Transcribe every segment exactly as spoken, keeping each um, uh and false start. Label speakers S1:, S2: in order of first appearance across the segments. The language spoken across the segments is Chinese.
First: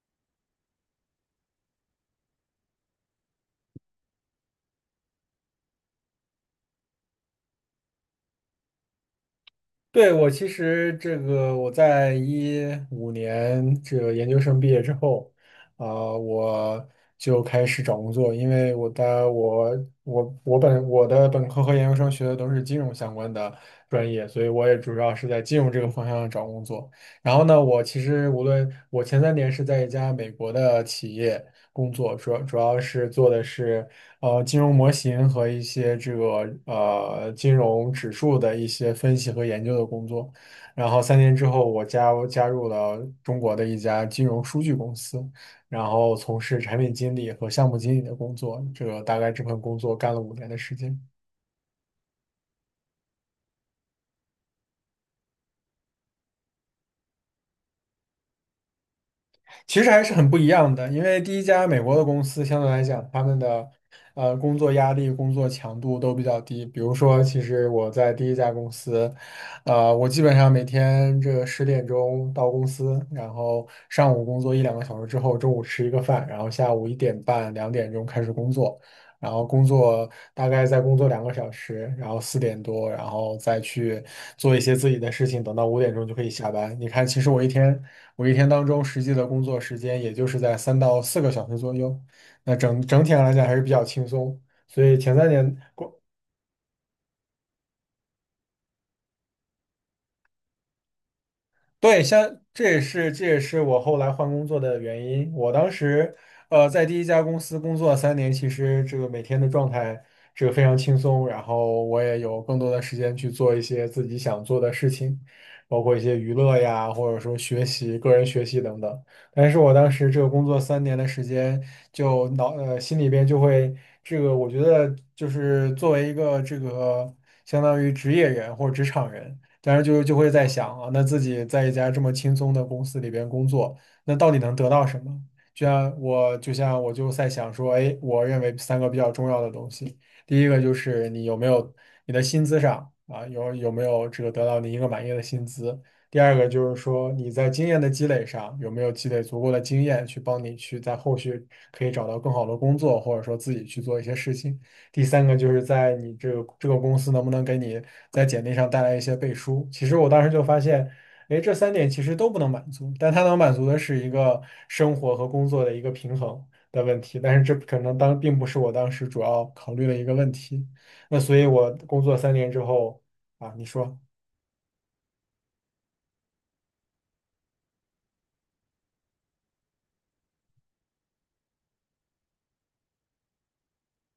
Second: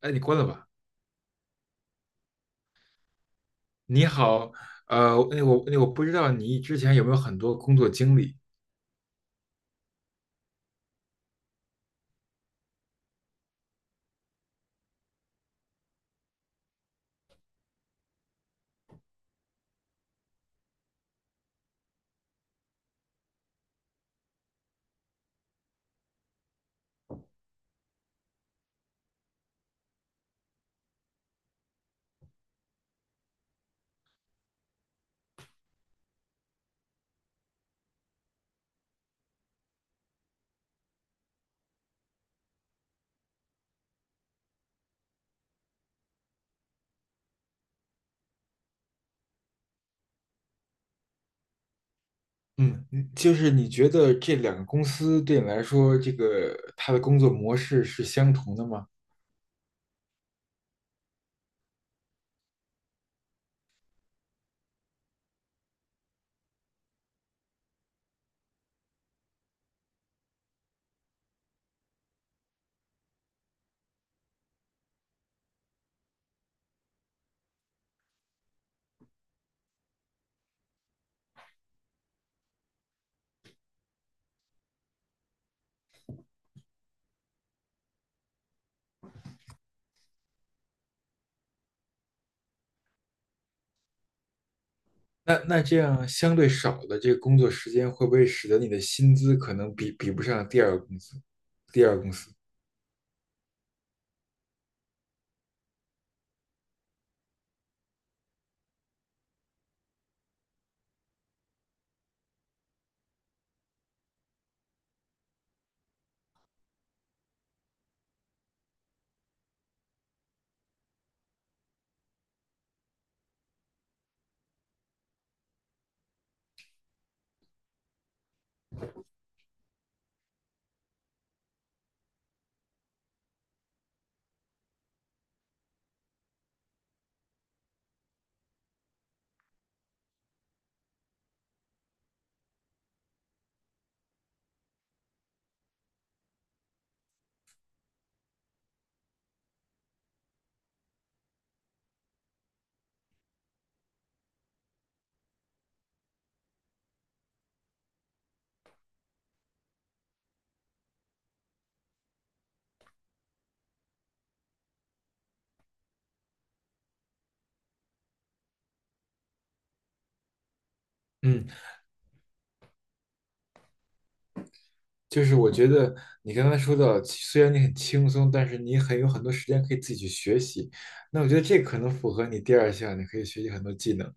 S1: 哎，你关了吧。你好，呃，那我那我不知道你之前有没有很多工作经历。
S2: 对，我其实这个我在一五年这个研究生毕业之后，啊、我就开始找工作，因为我的我我我本我的本科和研究生学的都是金融相关的专业，所以我也主要是在金融这个方向找工作。然后呢，我其实无论我前三年是在一家美国的企业工作，主要主要是做的是。呃金融模型和一些这个呃金融指数的一些分析和研究的工作。然后三年之后，我加加入了中国的一家金融数据公司，然后从事产品经理和项目经理的工作。这个大概这份工作干了五年的时间。
S1: 嗯，你就是你觉得这两个公司对你来说，这个它的工作模式是相同的吗？
S2: 其实还是很不一样的，因为第一家美国的公司相对来讲，他们的呃工作压力、工作强度都比较低。比如说，其实我在第一家公司，呃，我基本上每天这个十点钟到公司，然后上午工作一两个小时之后，中午吃一个饭，然后下午一点半、两点钟开始工作，然后工作大概再工作两个小时，然后四点多，然后再去做一些自己的事情，等到五点钟就可以下班。你看，其实我一天。我一天当中实际的工作时间也就是在三到四个小时左右，那整整体上来讲还是比较轻松。所以前三
S1: 那
S2: 年。
S1: 那这样相对少的这个工作时间，会不会使得你的薪资可能比比不上第二个公司？第二
S2: 对，
S1: 个公司，
S2: 像这也是这也是我后来换工作的原因。我当时，呃，在第一家公司工作三年，其实这个每天的状态这个非常轻松，然后我也有更多的时间去做一些自己想做的事情，包括一些娱乐呀，或者说学习、个人学习等等。但是我当时这个工作三年的时间，就脑呃心里边就会这个，我觉得就是作为一个这个相当于职业人或者职场人。但是就就会在想啊，那自己在一家这么轻松的公司里边工作，那到底能得到什么？就像我，就像我就在想说，哎，我认为三个比较重要的东西，第一个就是你有没有你的薪资上啊，有有没有这个得到你一个满意的薪资？第二个就是说你在经验的积累上有没有积累足够的经验去帮你去在后续可以找到更好的工作，或者说自己去做一些事情。第三个就是在你这个这个公司能不能给你在简历上带来一些背书。其实我当时就发现，哎，这三点其实都不能满足，但它能满足的是一个生活和工作的一个平衡的问题。但是这可能当并不是我当时主要考虑的一个问题。那所以，
S1: 嗯，
S2: 我工作三年之后啊，你说。
S1: 就是我觉得你刚才说到，虽然你很轻松，但是你很有很多时间可以自己去学习。那我觉得这可能符合你第二项，你可以学习很多技能。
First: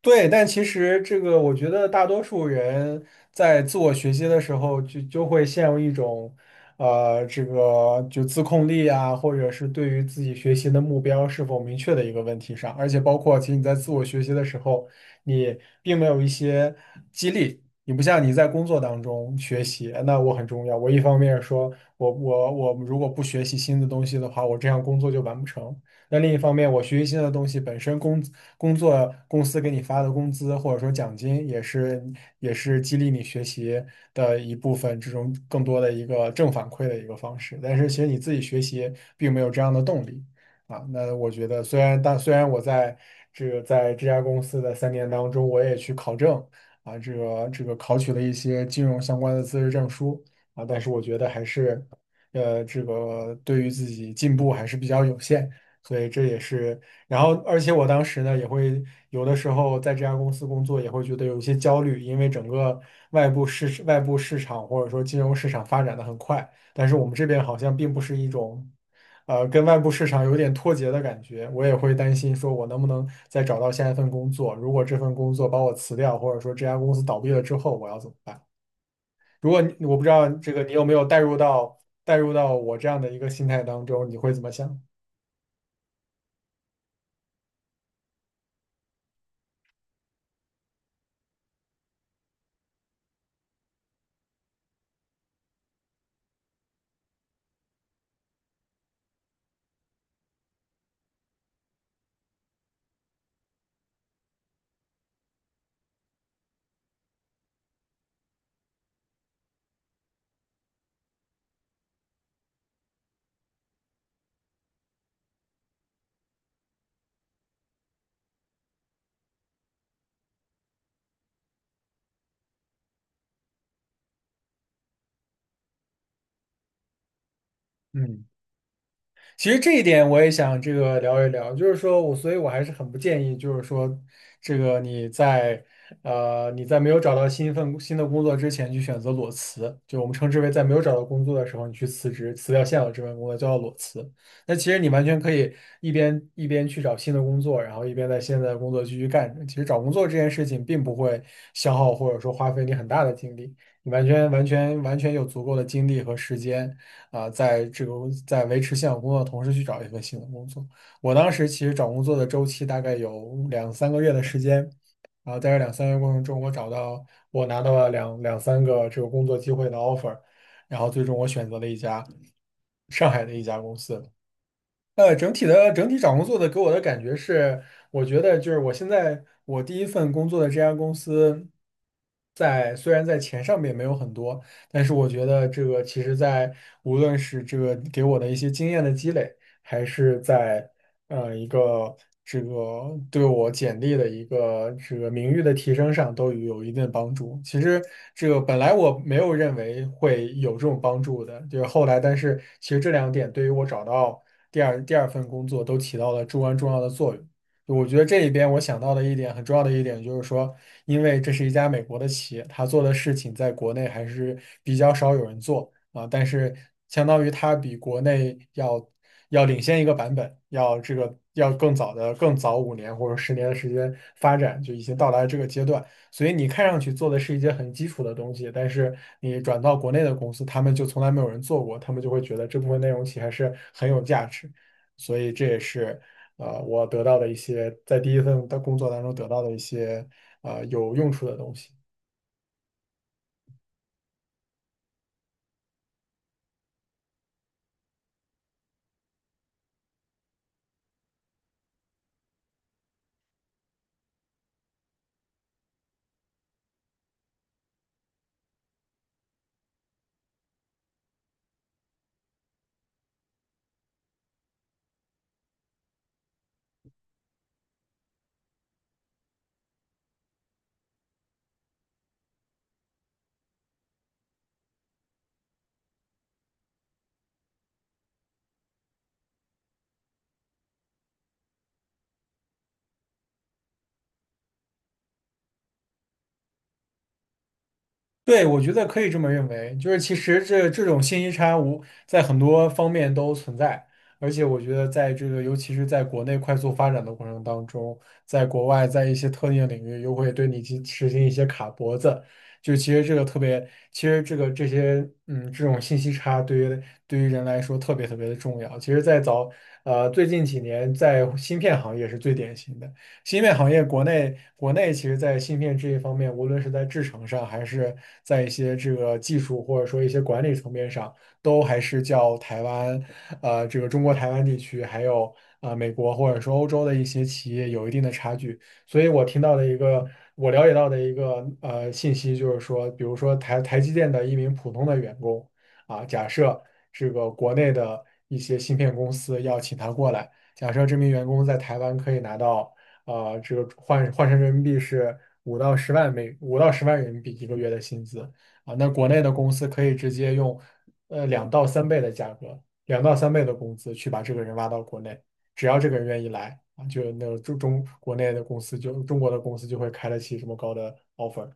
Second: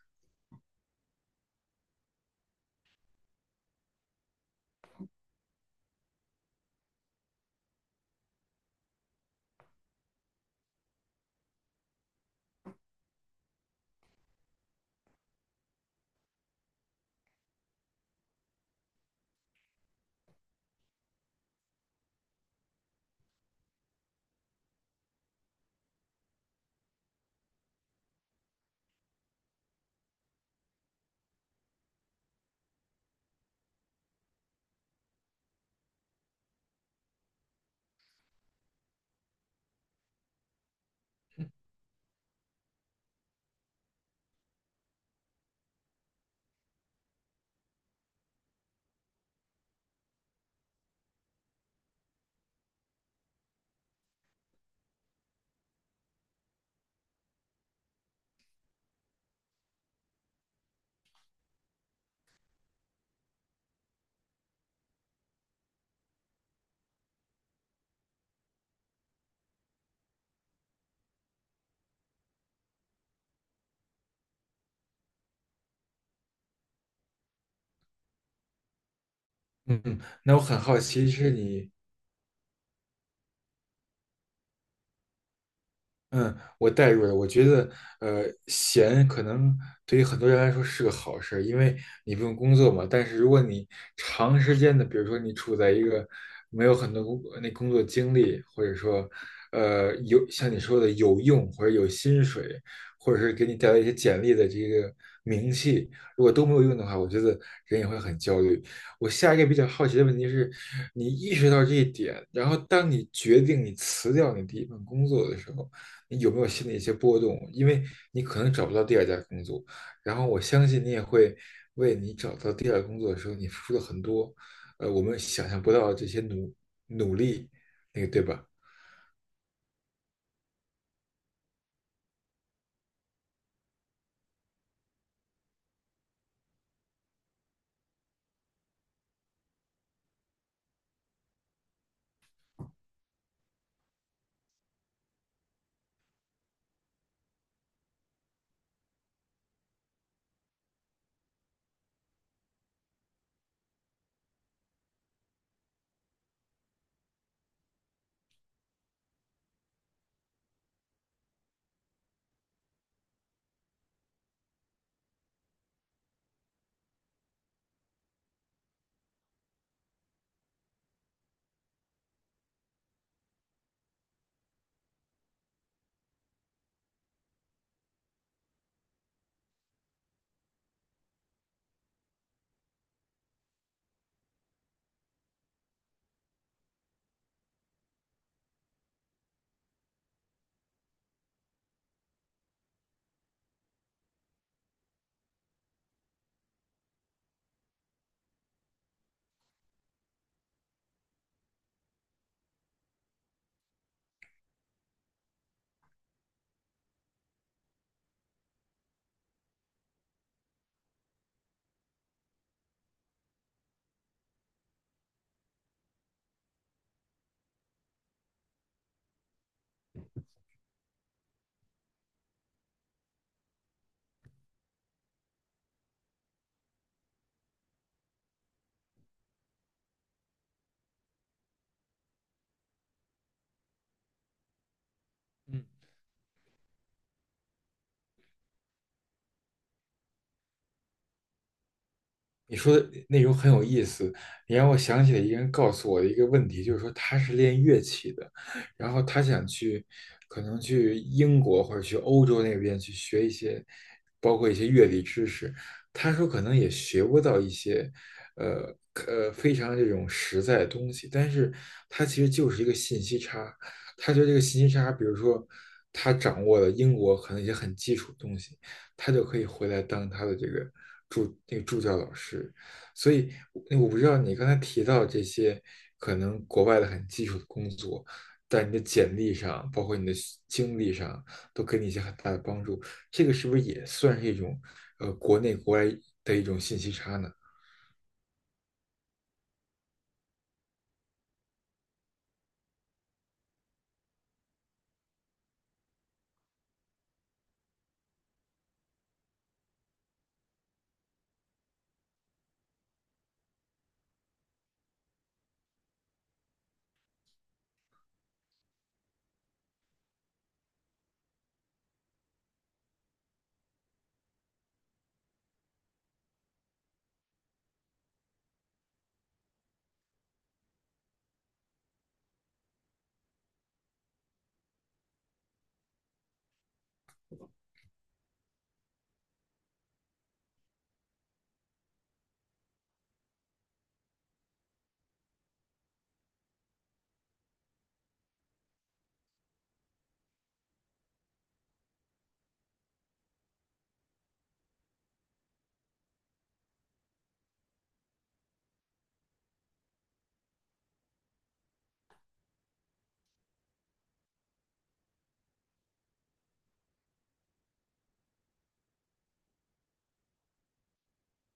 S2: 对，但其实这个，我觉得大多数人在自我学习的时候就，就会陷入一种，呃，这个就自控力啊，或者是对于自己学习的目标是否明确的一个问题上。而且包括，其实你在自我学习的时候，你并没有一些激励，你不像你在工作当中学习，那我很重要。我一方面说我我我如果不学习新的东西的话，我这样工作就完不成。那另一方面，我学习新的东西本身工工作公司给你发的工资或者说奖金，也是也是激励你学习的一部分，这种更多的一个正反馈的一个方式。但是其实你自己学习并没有这样的动力啊。那我觉得，虽然但虽然我在这个在这家公司的三年当中，我也去考证啊，这个这个考取了一些金融相关的资质证书啊，但是我觉得还是呃，这个对于自己进步还是比较有限。所以这也是，然后而且我当时呢也会有的时候在这家公司工作也会觉得有一些焦虑，因为整个外部市外部市场或者说金融市场发展的很快，但是我们这边好像并不是一种，呃，跟外部市场有点脱节的感觉。我也会担心说我能不能再找到下一份工作，如果这份工作把我辞掉，或者说这家公司倒闭了之后，我要怎么办？如果你我
S1: 嗯，
S2: 不知道
S1: 那我
S2: 这
S1: 很
S2: 个你
S1: 好
S2: 有没有
S1: 奇，
S2: 带
S1: 是
S2: 入
S1: 你，
S2: 到带入到我这样的一个心态当中，你会怎么想？
S1: 嗯，我代入了。我觉得，呃，闲可能对于很多人来说是个好事儿，因为你不用工作嘛。但是如果你长时间的，比如说你处在一个没有很多工那工作经历，或者说，呃，有像你说的有用或者有薪水，或者是给你带来一些简历的这个名气，如果都没有用的话，我觉得人也会很焦虑。我下一个比较好奇的问题是，你意识到这一点，然后当你决定你辞掉你第一份工作的时候。你有没有心里一些波动？因为你可能找不到第二家工作，然后我相信你也会为你找到第二个工作的时候，你付出了很多，呃，我们想象不到的这些努努力，那个对
S2: 嗯。
S1: 吧？
S2: 其实这一点我也想这个聊一聊，就是说我，所以我还是很不建议，就是说，这个你在呃你在没有找到新一份新的工作之前去选择裸辞，就我们称之为在没有找到工作的时候你去辞职，辞掉现有这份工作叫做裸辞。那其实你完全可以一边一边去找新的工作，然后一边在现在的工作继续干着。其实找工作这件事情并不会消耗或者说花费你很大的精力，你完全完全完全有足够的精力和时间。啊、在这个在维持现有工作的同时去找一份新的工作。我当时其实找工作的周期大概有两三个月的时间，然后在这两三个月过程中，我找到我拿到了两两三个这个工作机会的 offer,然后最终我选择了一家上海的一家公司。呃，整体的整体找工作的给我的感觉是，我觉得就是我现在我第一份工作的这家公司在，虽然在钱上面没有很多，但是我觉得这个其实在无论是这个给我的一些经验的积累，还是在呃一个这个对我简历的一个这个名誉的提升上都有一定的帮助。其实这个本来我没有认为会有这种帮助的，就是后来，但是其实这两点对于我找到第二第二份工作都起到了至关重要的作用。我觉得这里边我想到的一点很重要的一点就是说，因为这是一家美国的企业，它做的事情在国内还是比较少有人做。啊，但是相当于它比国内要要领先一个版本，要这个要更早的更早五年或者十年的时间发展，就已经到达了这个阶段。所以你看上去做的是一些很基础的东西，但是你转到国内的公司，他们就从来没有人做过，他们就会觉得这部分内容其实还是很有价值。所以这也
S1: 嗯。
S2: 是呃我得到的一些在第一份的工作当中得到的一些呃有用处的东西。
S1: 你说的内容很有意思，你让我想起了一个人告诉我的一个问题，就是说他是练乐器的，然后他想去，可能去英国或者去欧洲那边去学一些，包括一些乐理知识。他说可能也学不到一些，呃呃非常这种实在的东西，但是他其实就是一个信息差。他觉得这个信息差，比如说他掌握了英国可能一些很基础的东西，他就可以回来当他的这个助那个助教老师。所以我不知道你刚才提到这些可能国外的很基础的工作，在你的简历上，包括你的经历上，都给你一些很大的帮助。这个是不是也算是一种呃国内国外的一种信息差呢？
S2: 对，我觉得可以这么认为，就是其实这这种信息差无在很多方面都存在，而且我觉得在这个尤其是在国内快速发展的过程当中，在国外在一些特定领域又会对你去实行一些卡脖子，就其实这个特别，其实这个这些嗯这种信息差对于对于人来说特别特别的重要。其实，在早呃最近几年，在芯片行业是最典型的。芯片行业国内国内其实，在芯片这一方面，无论是在制程上，还是在一些这个技术或者说一些管理层面上，都还是较台湾，呃，这个中国台湾地区，还有呃美国或者说欧洲的一些企业有一定的差距。所以我听到的一个，我了解到的一个呃信息就是说，比如说台台积电的一名普通的员工啊，假设这个国内的一些芯片公司要请他过来，假设这名员工在台湾可以拿到。啊、呃这个换换成人民币是五到十万美五到十万人民币一个月的薪资啊。那国内的公司可以直接用呃两到三倍的价格，两到三倍的工资去把这个人挖到国内，只要这个人愿意来啊，就那个中中国内的公司就中国的公司就会开得起这么高的 offer。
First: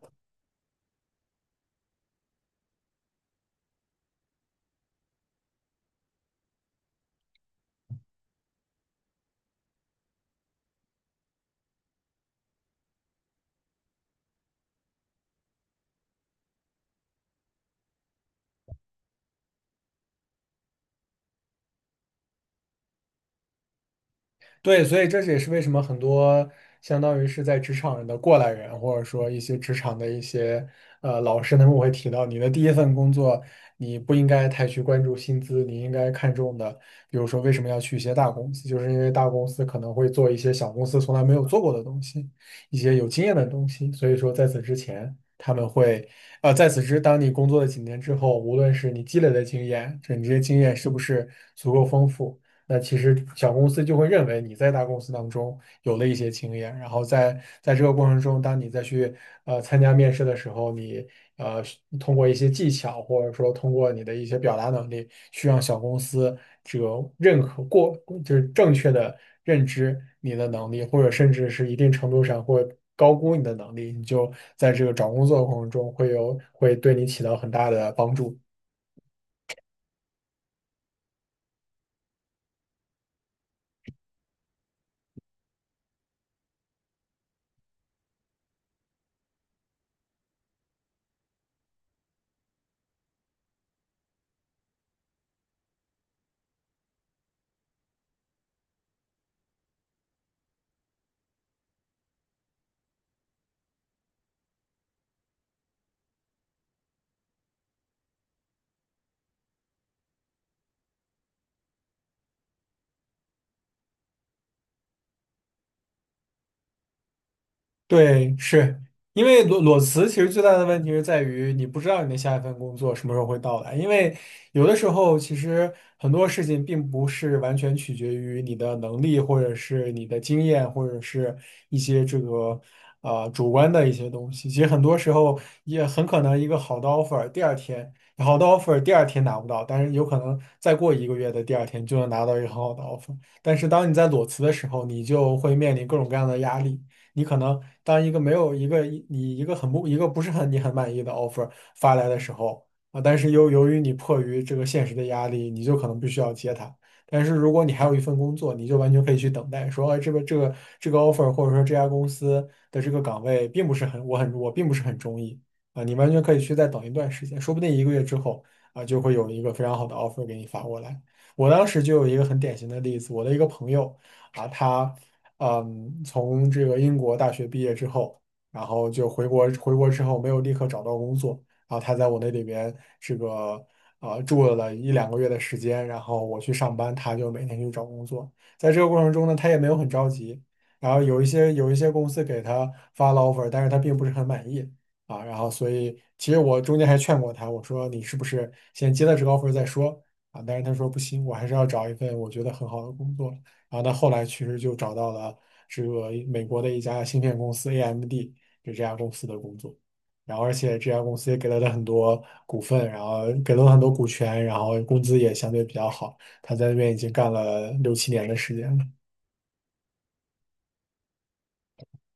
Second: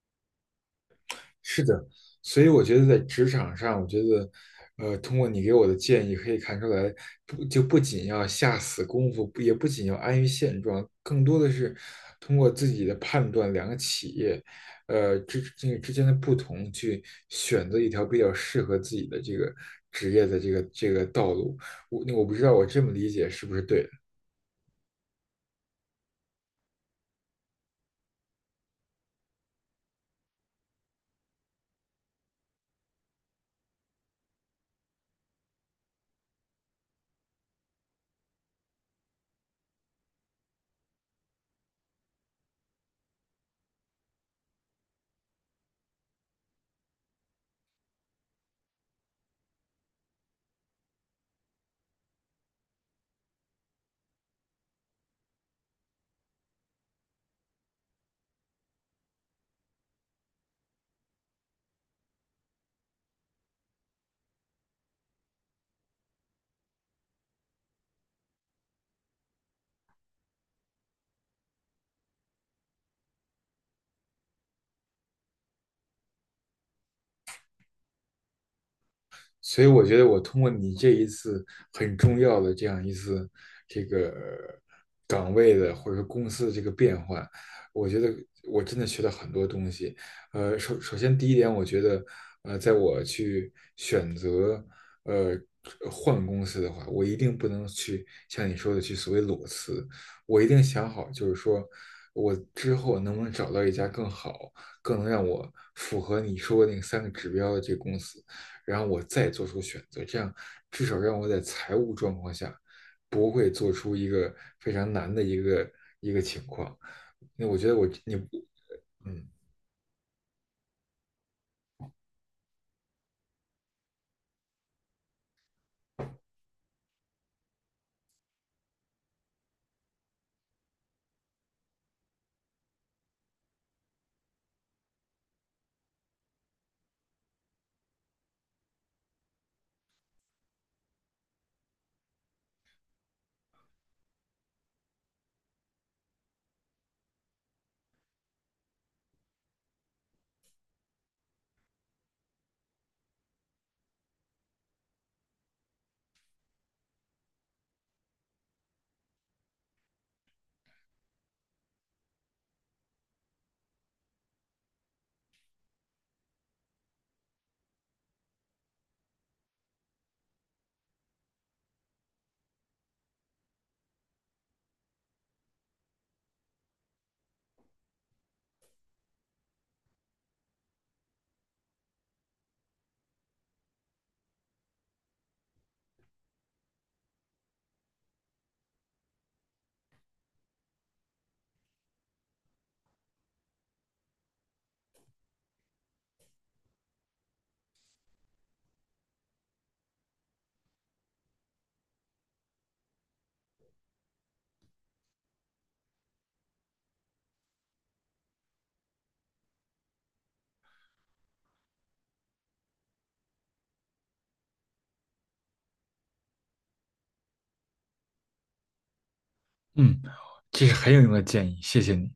S1: 是的，所以我觉得在职场上，我觉得，呃，通过你给我的建议，可以看出来，不就不仅要下死功夫，不也不仅要安于现状，更多的是通过自己的判断，两个企业，呃之这个之间的不同，去选择一条比较适合自己的这个职业的这个这个道路。我我不知道我这么理解是不是对的。
S2: 对，所以这也是为什么很多相当于是在职场人的过来人，或者说一些职场的一些呃老师，他们会提到，你的第一份工作，你不应该太去关注薪资，你应该看重的，比如说为什么要去一些大公司，就是因为大公司可能会做一些小公司从来没有做过的东西，一些有经验的东西。所以说，在此之前，他们会呃，在此之，当你工作了几年之后，无论是你积累的经验，这你这些经验是不是足够丰富？那其实小公司就会认为你在大公司当中有了一些经验，然后在在这个过程中，当你再去呃参加面试的时候，你呃通过一些技巧，或者说通过你的一些表达能力，去让小公司这个认可过，就是正确的认知你的能力，或者甚至是一定程度上会高估你的能力，你就在这个找工作的过程中会有会对你起到很大的帮助。
S1: 所以我觉得我通过你这一次很重要的这样一次这个岗位的或者说公司的这个变换，我觉得我真的学到很多东西。呃，首首先第一点，我觉得呃，在我去选择呃换公司的话，我一定不能去像你说的去所谓裸辞，我一定想好，就是说我之后能不能找到一家更好、更能让我符合你说的那三个指标的这个公司。然后我再做出选择，这样至少让我在财务状况下不会做出一个非常难的一个一个情况。那我觉得我你
S2: 对，是因
S1: 嗯
S2: 为裸裸辞，其实最大的问题是在于你不知道你的下一份工作什么时候会到来。因为有的时候，其实很多事情并不是完全取决于你的能力，或者是你的经验，或者是一些这个呃主观的一些东西。其实很多时候也很可能一个好的 offer，第二天好的 offer 第二天拿不到，但是有可能再过一个月的第二天就能拿到一个很好的 offer。但是当你在裸辞的时候，你就会面临各种各样的压力。你可能当一个没有一个你一个很不一个不是很你很满意的 offer 发来的时候啊，但是又由于你迫于这个现实的压力，你就可能必须要接它。但是如果你还有一份工作，你就完全可以去等待，说，哎，这个这个这个 offer 或者说这家公司的这个岗位并不是很我很我并不是很中意啊，你完全可以去再等一段时间，说不定一个月之后啊就会有一个非常好的 offer 给你发过来。我当时就有一个很典型的例子，我的一个朋友。啊，他。嗯，从这个英国大学毕业之后，然后就回国，回国之后没有立刻找到工作，然后他在我那里边这个呃住了一两个月的时间，然后我去上班，他就每天去找工作。在这个过程中呢，他也没有很着急，然后有一些有一些公司给他发了 offer,但是他并不是很满意啊，然后所以其实我中间还劝过他，我说你是不是先接了这个 offer 再说啊？但是他说不行，我还是要找一份我觉得很好的工作。然后他后来其实就找到了这个美国的一家芯片公司 A M D,就这家公司的工作。然后而且这家公司也给了他很多股份，然后给了他很多股权，然后工资也相对比较好。他在那边已经干了六七年的时间了。
S1: 嗯，这是很有用的建议，谢谢你。